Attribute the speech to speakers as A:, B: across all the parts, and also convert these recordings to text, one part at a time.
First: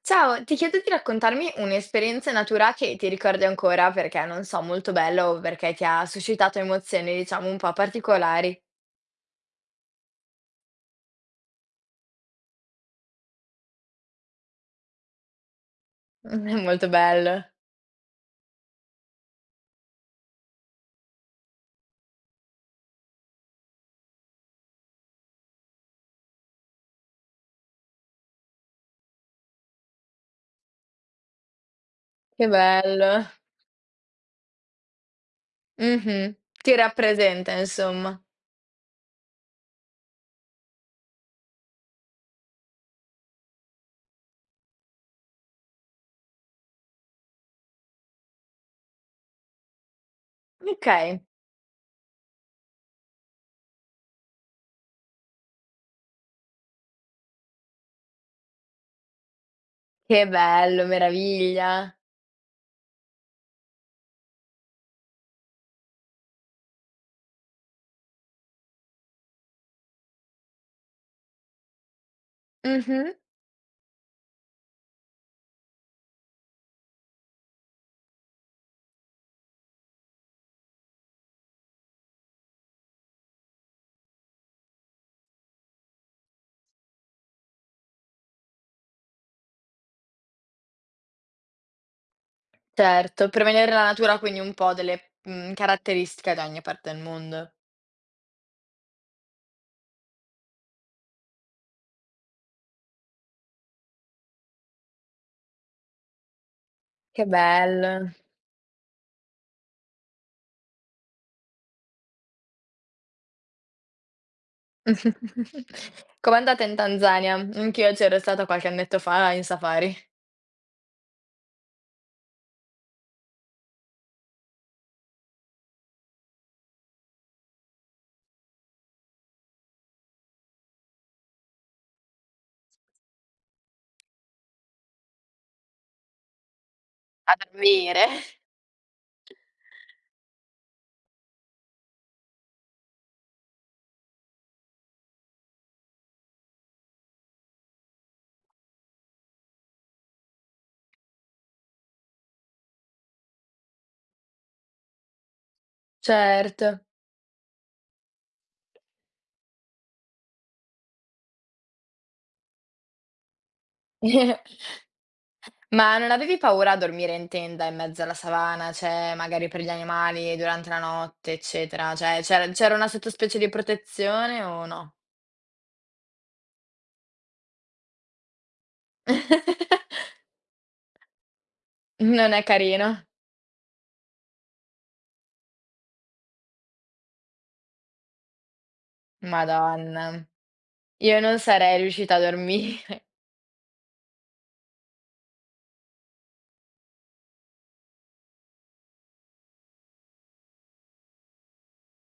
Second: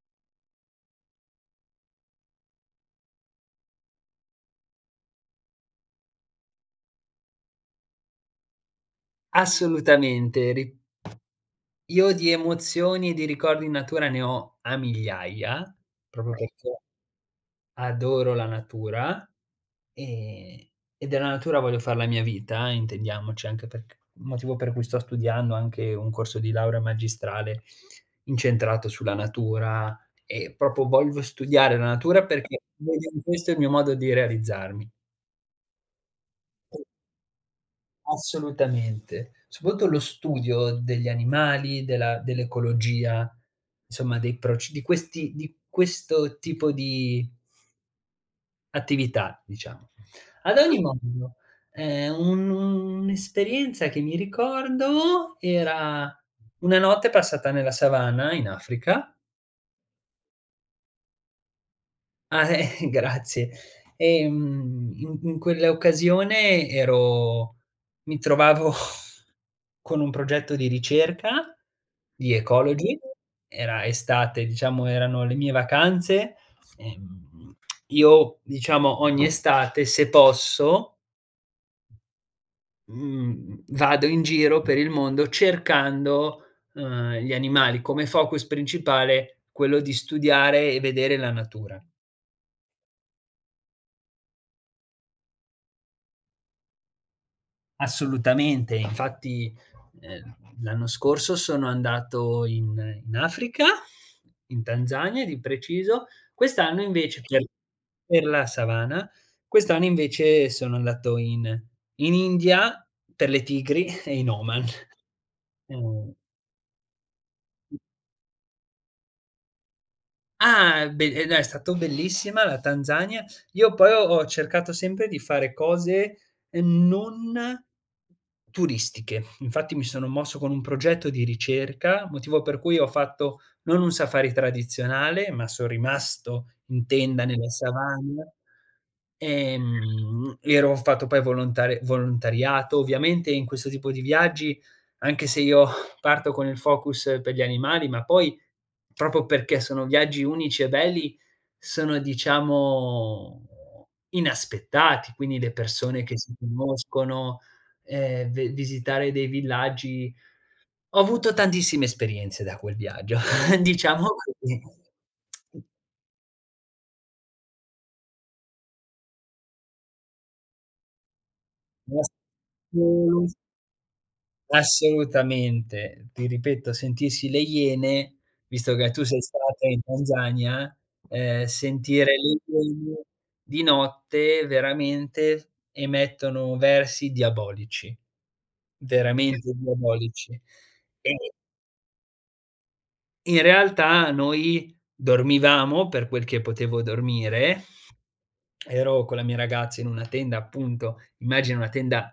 A: Ciao, ti chiedo di raccontarmi un'esperienza in natura che ti ricordi ancora perché, non so, molto bella o perché ti ha suscitato emozioni, diciamo, un po' particolari.
B: Assolutamente. Ri Io di emozioni e di ricordi in natura ne ho a migliaia, proprio
A: È
B: perché
A: molto bello,
B: adoro la natura, ehm, e della natura voglio far la mia vita, intendiamoci, anche perc motivo per cui sto studiando anche un corso di laurea magistrale incentrato sulla natura e proprio voglio studiare la natura
A: che
B: perché vedo
A: bello.
B: in questo il mio modo di realizzarmi.
A: Mh-mh. Ti rappresenta, insomma.
B: Assolutamente. Soprattutto lo studio degli animali, della dell'ecologia, insomma dei proc di questi di questo tipo di attività, diciamo. Ad ogni
A: Okay,
B: modo, un un'esperienza che mi ricordo era una notte passata nella savana in Africa.
A: che bello, meraviglia.
B: Grazie. In quell'occasione ero mi trovavo con un progetto di ricerca di ecology,
A: Mh-mh.
B: era estate, diciamo erano le mie vacanze. Ehm, io diciamo ogni estate se posso, mhmm, vado in giro per il mondo cercando, gli animali, come focus principale quello di studiare e vedere la natura.
A: Certo, per vedere la natura, quindi un po' delle, caratteristiche da ogni parte del mondo.
B: Assolutamente, infatti, ehm, l'anno scorso sono andato in in Africa, in Tanzania di preciso, quest'anno invece
A: Che bello.
B: per la savana, quest'anno invece sono andato in in India per le tigri e in Oman. Ehm
A: Com'è andata in Tanzania? Anch'io c'ero stata qualche annetto fa in safari.
B: Ah, be no, è stato bellissima la Tanzania. Io poi ho cercato sempre di fare cose, non turistiche. Infatti mi sono mosso con un progetto di ricerca, motivo per cui ho fatto non un safari tradizionale, ma son rimasto in tenda
A: A
B: nella
A: dormire.
B: savana. Ero ho fatto poi volontariato. Ovviamente in questo tipo di viaggi, anche se io parto con il focus per gli animali, ma poi proprio perché sono viaggi unici e belli, sono diciamo inaspettati, quindi le persone che si
A: Certo.
B: conoscono, ve visitare dei villaggi. Ho avuto tantissime esperienze da quel viaggio, diciamo così.
A: Ma non avevi paura a dormire in tenda in mezzo alla savana, cioè magari per gli animali durante la notte, eccetera? Cioè c'era una sottospecie di protezione o no?
B: Assolutamente. Ti ripeto, sentirsi le Iene, visto che tu sei stata in Tanzania, sentire
A: Non
B: le
A: è
B: Iene
A: carino?
B: di notte veramente emettono versi diabolici, veramente
A: Madonna.
B: diabolici. E
A: Io non sarei riuscita a dormire.
B: in realtà noi dormivamo, per quel che potevo dormire. Ero con la mia ragazza in una tenda appunto, immagina una tenda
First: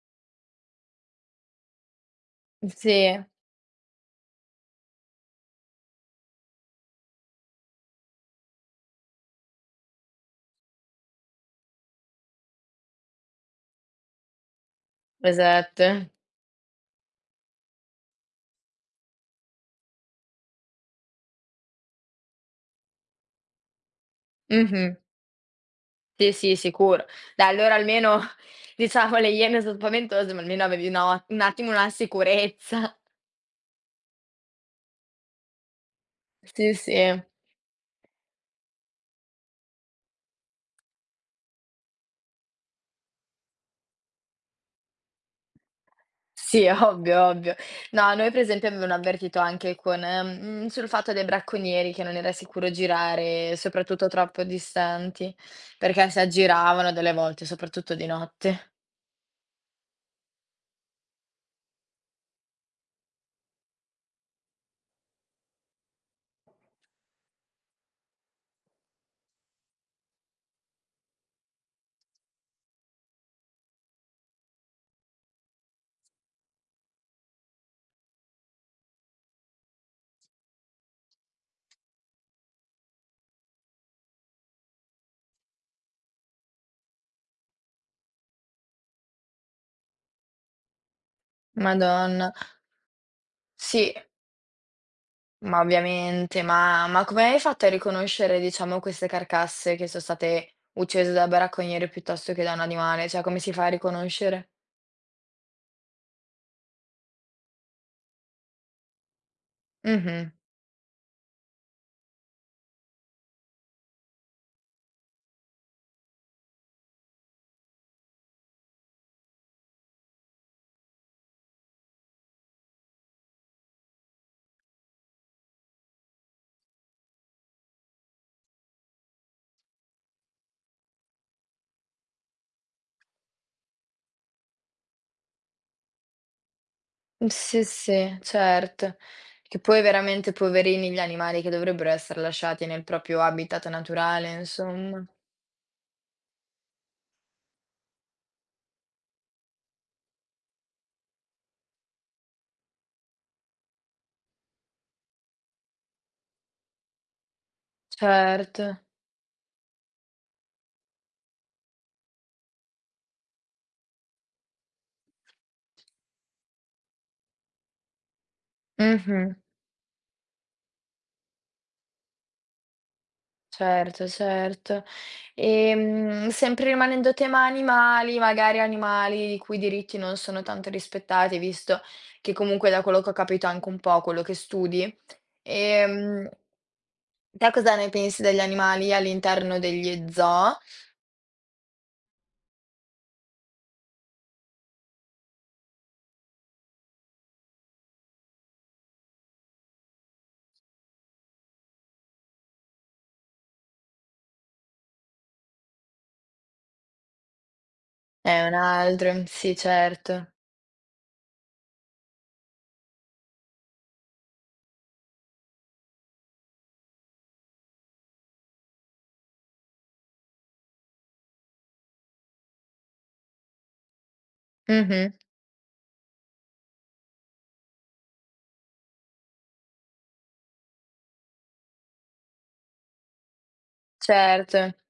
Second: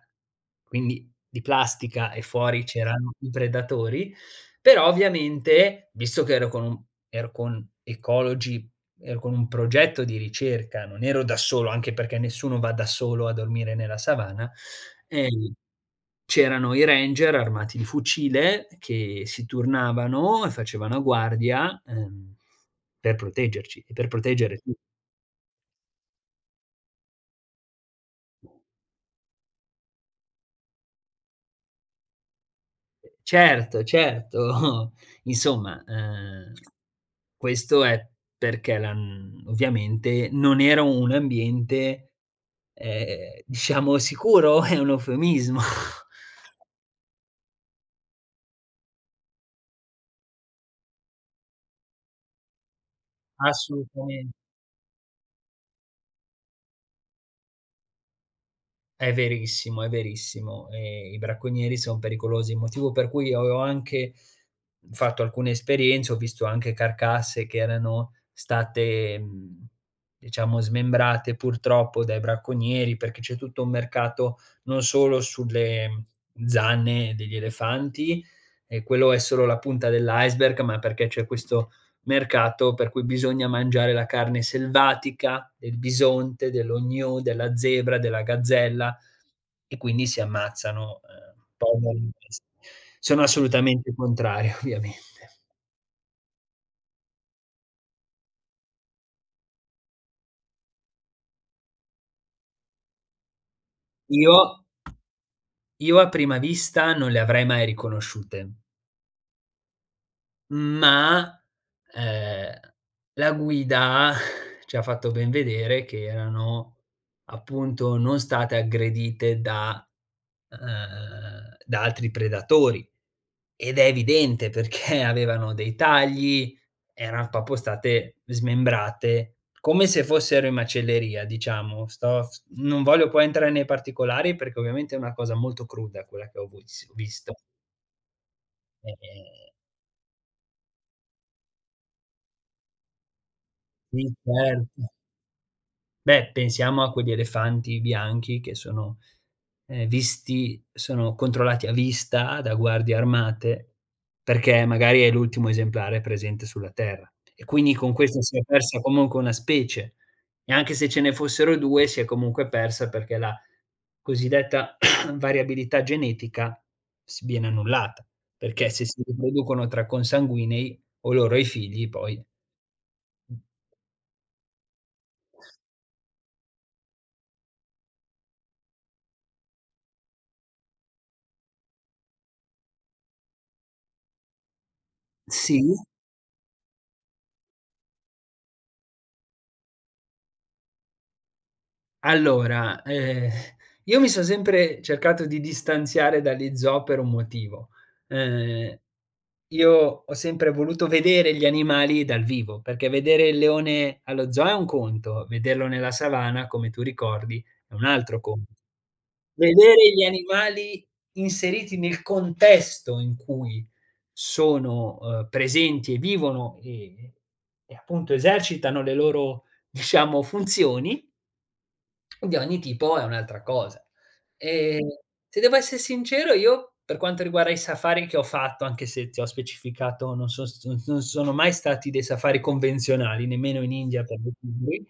B: quindi di plastica e fuori c'erano
A: Sì,
B: i predatori, però ovviamente visto che ero con un ero con ecologi, ero con un progetto di ricerca, non ero da solo, anche perché nessuno va da solo a dormire nella savana, ehm,
A: esatto.
B: c'erano i ranger armati di fucile che si turnavano e facevano a guardia, per proteggerci e per proteggere.
A: Mh-mh. Sì, sì, sicuro. Dai, allora almeno diciamo le iene son spaventose, ma almeno avevi una o un attimo una sicurezza.
B: Certo, certo. Insomma,
A: Sì, sì.
B: questo è perché la ovviamente non era un ambiente, diciamo sicuro, è un eufemismo.
A: Sì, ovvio, ovvio. No, noi per esempio avevano avvertito anche con sul fatto dei bracconieri che non era sicuro girare, soprattutto
B: Assolutamen
A: troppo distanti, perché si aggiravano delle volte, soprattutto di notte.
B: È verissimo, è verissimo. I bracconieri son pericolosi, motivo per cui avevo anche fatto alcune esperienze, ho visto anche carcasse che erano state, diciamo smembrate purtroppo dai bracconieri, perché c'è tutto un mercato non solo sulle zanne degli elefanti, e quello è solo la punta dell'iceberg, ma perché c'è questo mercato per cui bisogna mangiare la carne selvatica del bisonte, dell'ognu, della zebra, della gazzella e quindi si ammazzano, poveri
A: Madonna.
B: pes sono
A: Sì,
B: assolutamente contrario ovviame
A: ma ovviamente. Ma come hai fatto a riconoscere, diciamo, queste carcasse che son state uccise da bracconieri piuttosto che da un animale? Cioè, come si fa a
B: Io
A: riconoscere?
B: io a prima vista non le avrei mai riconosciute,
A: Mh-mh.
B: ma, ehm, la guida ci ha fatto ben vedere che erano appunto non state aggredite da, da altri predatori. Ed è evidente perché avevano dei tagli, eran proprio state smembrate, come se fossero in macelleria diciamo. Sto s Non voglio poi entrare nei particolari perché ovviamente è una cosa molto cruda quella che ho
A: Mhmm,
B: visto.
A: sì, sì, certo.
B: Eh,
A: Che poi veramente poverini gli animali che dovrebbero essere lasciati nel proprio habitat
B: sì
A: naturale,
B: certo.
A: insomma.
B: Beh, pensiamo a quegli elefanti bianchi che sono, visti sono controllati a vista da guardie armate, perché magari è l'ultimo esemplare presente sulla Terra e quindi con questo si è
A: Certo.
B: persa comunque una specie e anche se ce ne fossero 2 si è comunque persa perché la cosiddetta variabilità genetica s viene annullata, perché se si
A: Mh-mh.
B: riproducono tra consanguinei o loro e i figli poi
A: Certo, certo. Sempre rimanendo tema animali, magari animali i cui diritti non sono tanto rispettati, visto che comunque da quello che ho capito è anche un po' quello che studi,
B: sì.
A: ehm, te cosa ne pensi degli animali all'interno degli zoo?
B: Allora, io mi son sempre cercato di distanziare dagli zoo per un motivo. Ehm, io ho sempre voluto vedere gli animali dal vivo, perché vedere il leone allo zoo è un conto, vederlo nella savana, come tu ricordi, è un altro
A: È
B: conto.
A: un altro sì,
B: Vedere gli
A: certo.
B: animali inseriti nel contesto in cui sono, presenti e vivono e appunto esercitano le loro, diciamo, funzioni, di ogni tipo è un'altra cosa. Ehm,
A: Mh-mh.
B: se devo esser sincero io, per quanto riguarda i safari che ho fatto, anche se ti ho specificato non sono mai stati dei safari convenzionali, nemmeno in India per dei
A: Certo.
B: tigri,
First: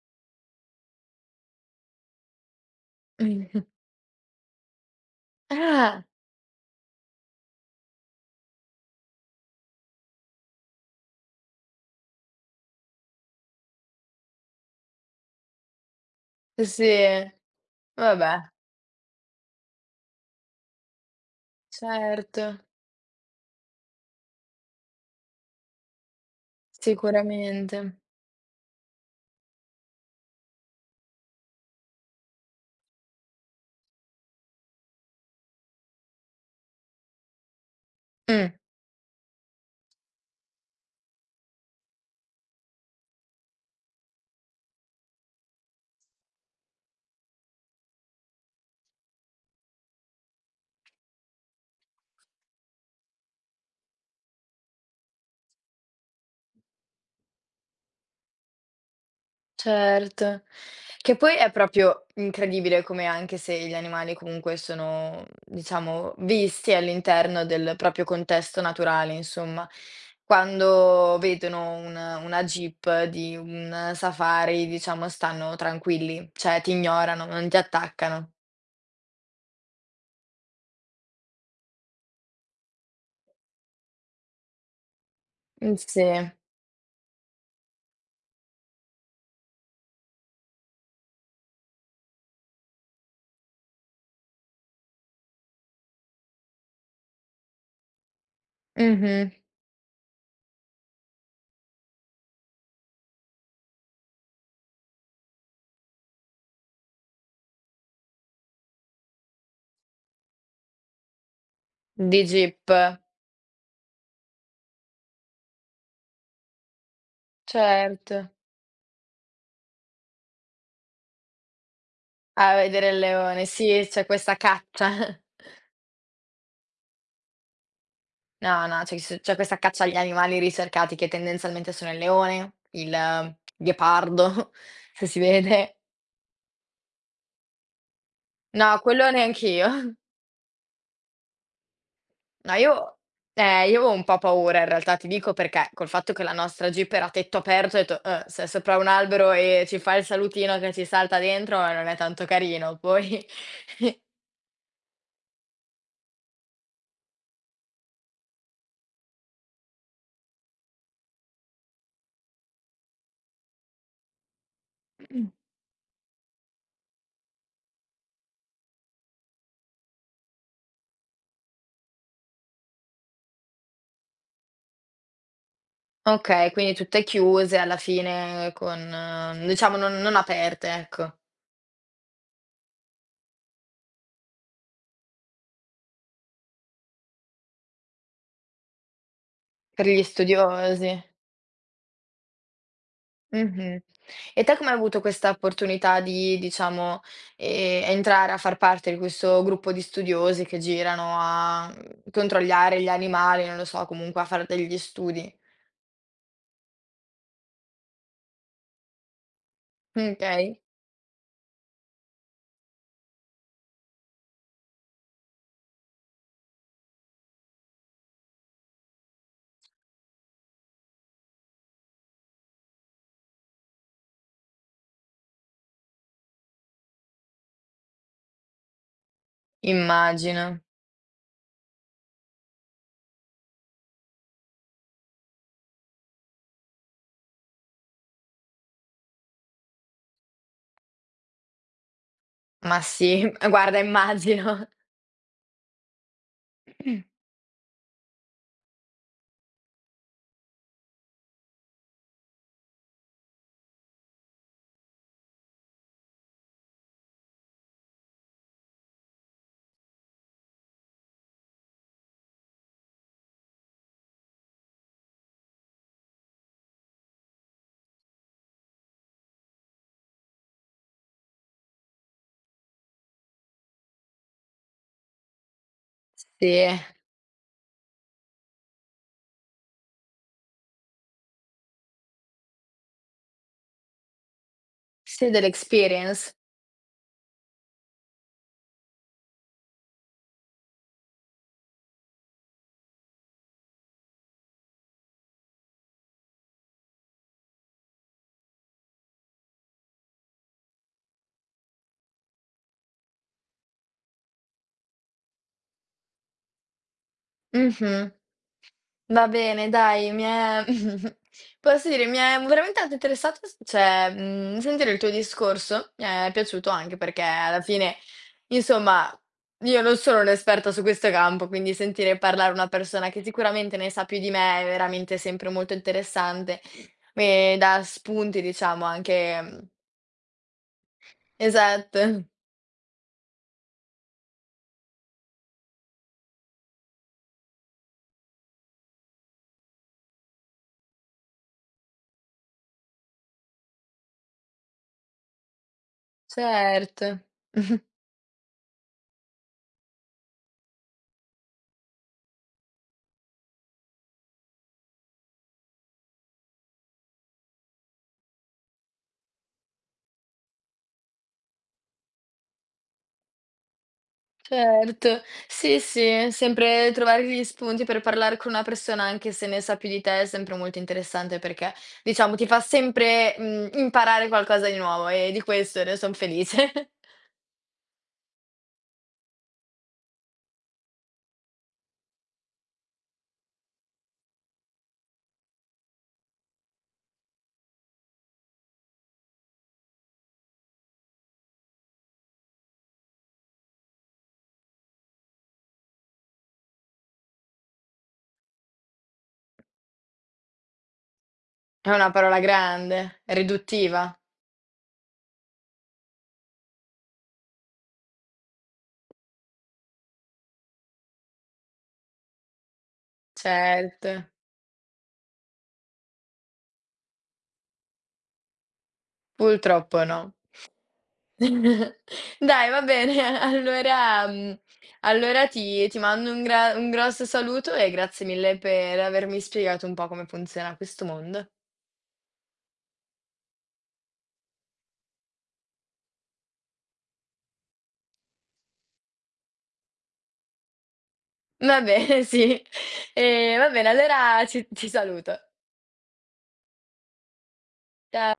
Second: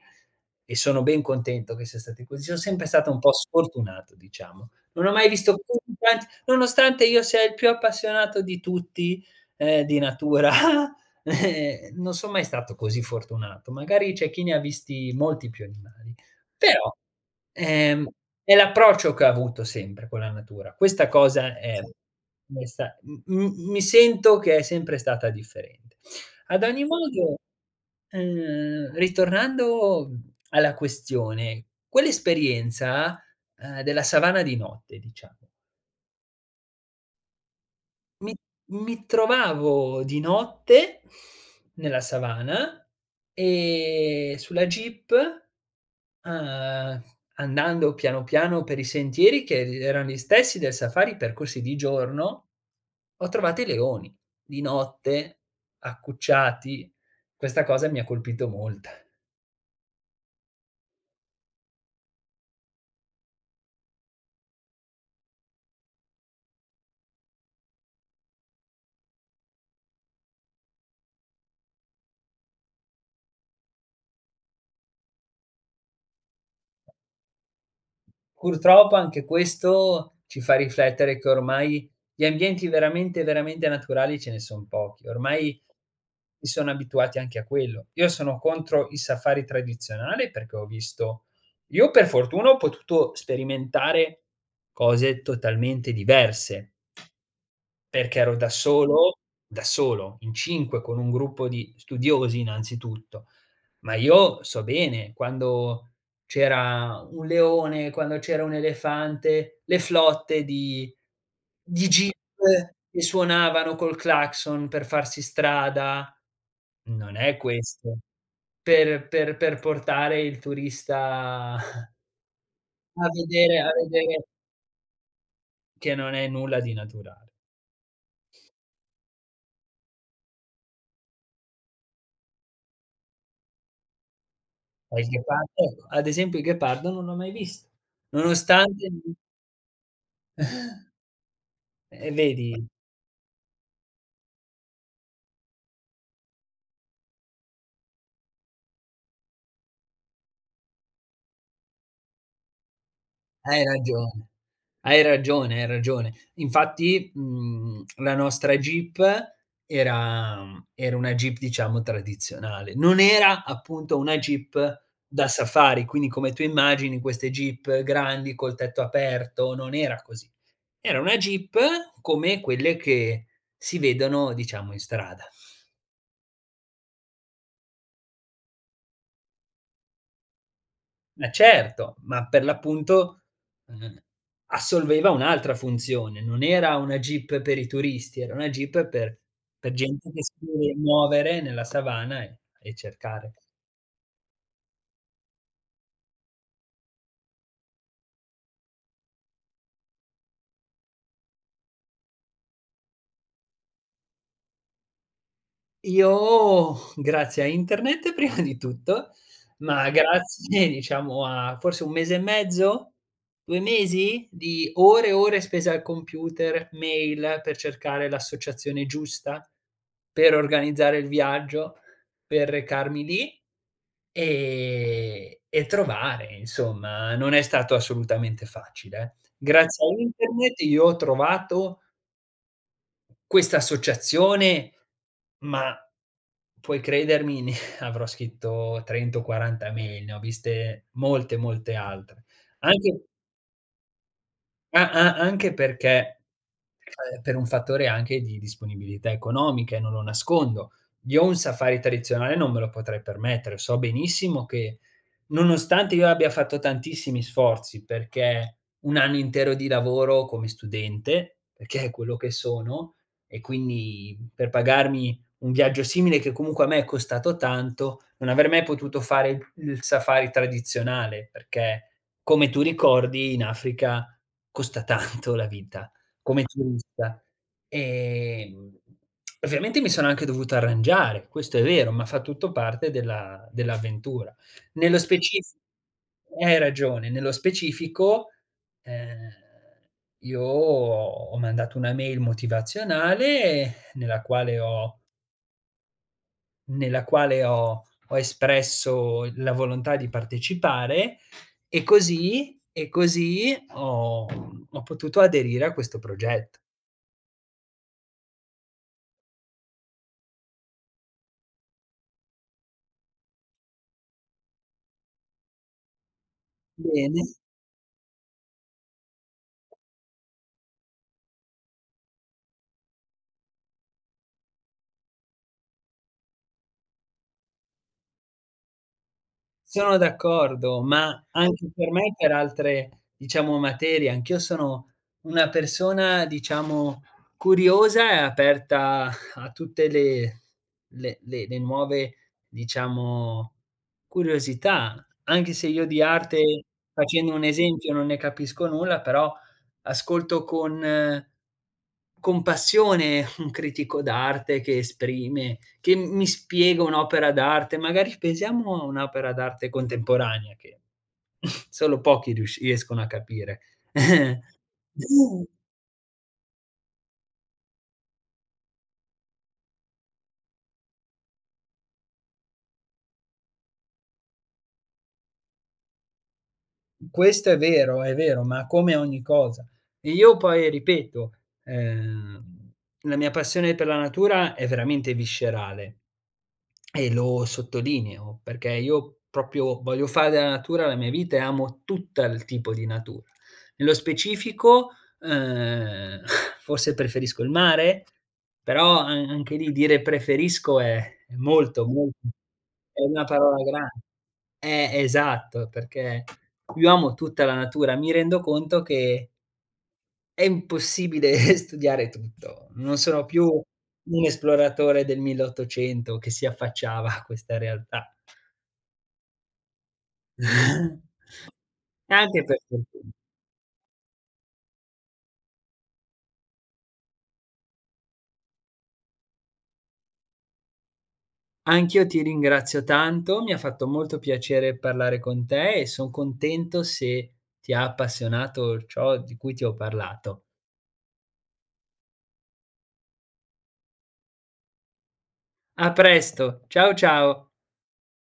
B: e sono ben contento che sia stati così. Sono sempre stato un po' sfortunato, diciamo. Non ho mai visto così
A: Ah,
B: tanti nonostante io sia il più appassionato di tutti, di natura, non son mai stato così fortunato. Magari c'è chi ne ha visti molti più animali. Però,
A: sì,
B: ehm,
A: vabbè,
B: è l'approccio che ho avuto sempre con la natura. Questa cosa è
A: certo,
B: mi sento che è sempre stata differente. Ad ogni modo,
A: sicuramente.
B: ritornando alla questione, quell'esperienza, della savana di notte, diciamo. Mi
A: Mh,
B: Mi trovavo di notte nella savana, sulla jeep, uhm, andando piano piano per i sentieri che erano gli stessi del safari percorsi di giorno, ho trovato i leoni di notte, accucciati. Questa cosa mi ha colpito molta.
A: certo. Che poi è proprio incredibile come anche se gli animali comunque sono, diciamo, visti all'interno del proprio contesto naturale, insomma, quando vedono un una jeep di un safari, diciamo, stanno tranquilli, cioè ti ignorano, non ti attaccano.
B: Purtroppo anche questo ci fa riflettere che ormai di ambienti veramente, veramente naturali ce ne son pochi. Ormai
A: Sì.
B: si sono abituati anche a quello. Io sono contro il safari tradizionale perché ho visto io per fortuna ho potuto sperimentare cose totalmente diverse. Perché ero
A: Mh-mh.
B: da solo, in 5 con un gruppo di studiosi innanzitutto. Ma io so bene quando c'era un leone, quando c'era un elefante, le flotte di jeep
A: Di jeep.
B: che suonavano col clacson per farsi strada. Non è questo
A: Certo,
B: per portare il turista
A: a vedere il leone.
B: a
A: Sì, c'è
B: vedere,
A: questa caccia.
B: che non è nulla di naturale.
A: No, no, c'è questa caccia agli animali ricercati che tendenzialmente sono il leone, il ghepardo,
B: Ma
A: se
B: il
A: si
B: ghepardo
A: vede.
B: ecco, ad esempio il ghepardo non l'ho mai visto.
A: No,
B: Nonostante
A: quello neanch'io. No,
B: vedi,
A: io avevo un po' paura in realtà, ti dico perché, col fatto che la nostra Jeep era a tetto aperto, ho detto: se è sopra un albero e ci fa il salutino che ci salta dentro, non è tanto carino." Poi
B: hai ragione, hai ragione. Infatti, la nostra Jeep era una Jeep diciamo tradizionale. Non era appunto una Jeep da safari, quindi come tu immagini queste Jeep grandi col tetto aperto, non era così. Era una Jeep come quelle che si vedono diciamo in strada.
A: Okay, quindi tutte chiuse alla fine con diciamo non aperte, ecco,
B: Eh certo, ma per l'appunto, uhm, assolveva un'altra funzione, non era una jeep per i turisti, era una jeep per
A: per gli
B: gente che si deve
A: studiosi.
B: muovere nella savana e cercare.
A: Mh-mh. E te come hai avuto questa opportunità di, diciamo, entrare a far parte di questo gruppo di studiosi che girano a, controllare gli animali, non lo so, comunque a fare degli studi?
B: Io grazie a internet prima di tutto, ma
A: Okay,
B: grazie diciamo a forse 1 mese e mezzo, 2 mesi di ore e ore spese al computer, mail per cercare l'associazione giusta, per organizzare il viaggio, per recarmi lì e trovare insomma, non è stato assolutamente facile. Eh. Grazie a
A: immagino.
B: internet io ho trovato questa associazione, ma puoi credermi ne avrò scritto 30 o 40 mail, ne ho viste molte, molte altre.
A: Ma
B: Anche
A: sì, guarda immagino.
B: a a anche perché, per un fattore anche di disponibilità economica, e non lo nascondo. Io un safari tradizionale non me lo potrei permettere. So benissimo che, nonostante io abbia fatto tantissimi sforzi, perché un anno intero di lavoro come studente, perché è quello che sono, e quindi per pagarmi un viaggio simile che comunque a me è costato tanto, non avrei mai potuto fare il safari tradizionale, perché come tu ricordi in Africa costa tanto la vita come
A: Sì,
B: turista. Ehm, ovviamente mi sono anche dovuto arrangiare, questo è vero, ma fa tutto parte della dell'avventura. Nello
A: sì
B: specif
A: dell'experience.
B: Hai ragione, nello specifico, ehm, io ho mandato una mail motivazionale nella quale ho espresso la volontà di partecipare e così ho potuto aderire a questo progetto.
A: Mh-mh. Va bene dai, mi è posso dire, mi è veramente tanto interessato s cioè, sentire il tuo discorso, mi è piaciuto anche perché
B: Bene,
A: alla fine, insomma, io non sono un'esperta su questo campo, quindi sentire parlare una persona che sicuramente ne sa più di me è veramente sempre molto interessante e dà spunti diciamo anche mhmm,
B: sono d'accordo, ma anche per me
A: esatto,
B: per altre, diciamo, materie. Anch'io sono una persona, diciamo, curiosa e aperta a tutte le le nuove, diciamo, curiosità. Anche se io di arte,
A: certo.
B: facendo un esempio, non ne capisco nulla, però ascolto con passione un critico d'arte che mi spiega un'opera d'arte, magari pensiamo a un'opera d'arte contemporanea che solo pochi riusci riescono a capire.
A: Certo,
B: Mm.
A: sì, sì, sempre trovare gli spunti per parlare con una persona anche se ne sa più di te è sempre molto interessante perché, diciamo, ti fa sempre, imparare qualcosa di nuovo e di questo ne son felice.
B: Questo è vero, ma come ogni cosa. E io poi ripeto, ehm, la mia passione per la natura è veramente viscerale e lo sottolineo, perché io proprio voglio fare della natura la mia vita e amo tutta il tipo di natura. Nello specifico, ehm, forse preferisco il mare, però a anche lì dire "preferisco" è molto,
A: È una
B: molto
A: parola
B: è
A: grande,
B: una parola gran
A: riduttiva.
B: esatto, perché io amo tutta la natura, mi rendo conto che è impossibile studiare tutto. Non sono più
A: Certo,
B: un esploratore del 1800 che si affacciava a questa realtà.
A: purtroppo no.
B: Anche per
A: Dai, va
B: fortuna.
A: bene, allora allora ti mando un grosso saluto e grazie mille per avermi spiegato un po' come funziona questo mondo.
B: Anch'io ti ringrazio tanto, mi ha fatto molto piacere parlare con te e son contento se ti ha appassionato ciò di cui ti ho parlato.
A: Va bene, sì. Va bene, allora ci ti saluto.
B: A presto, ciao, ciao.
A: Cia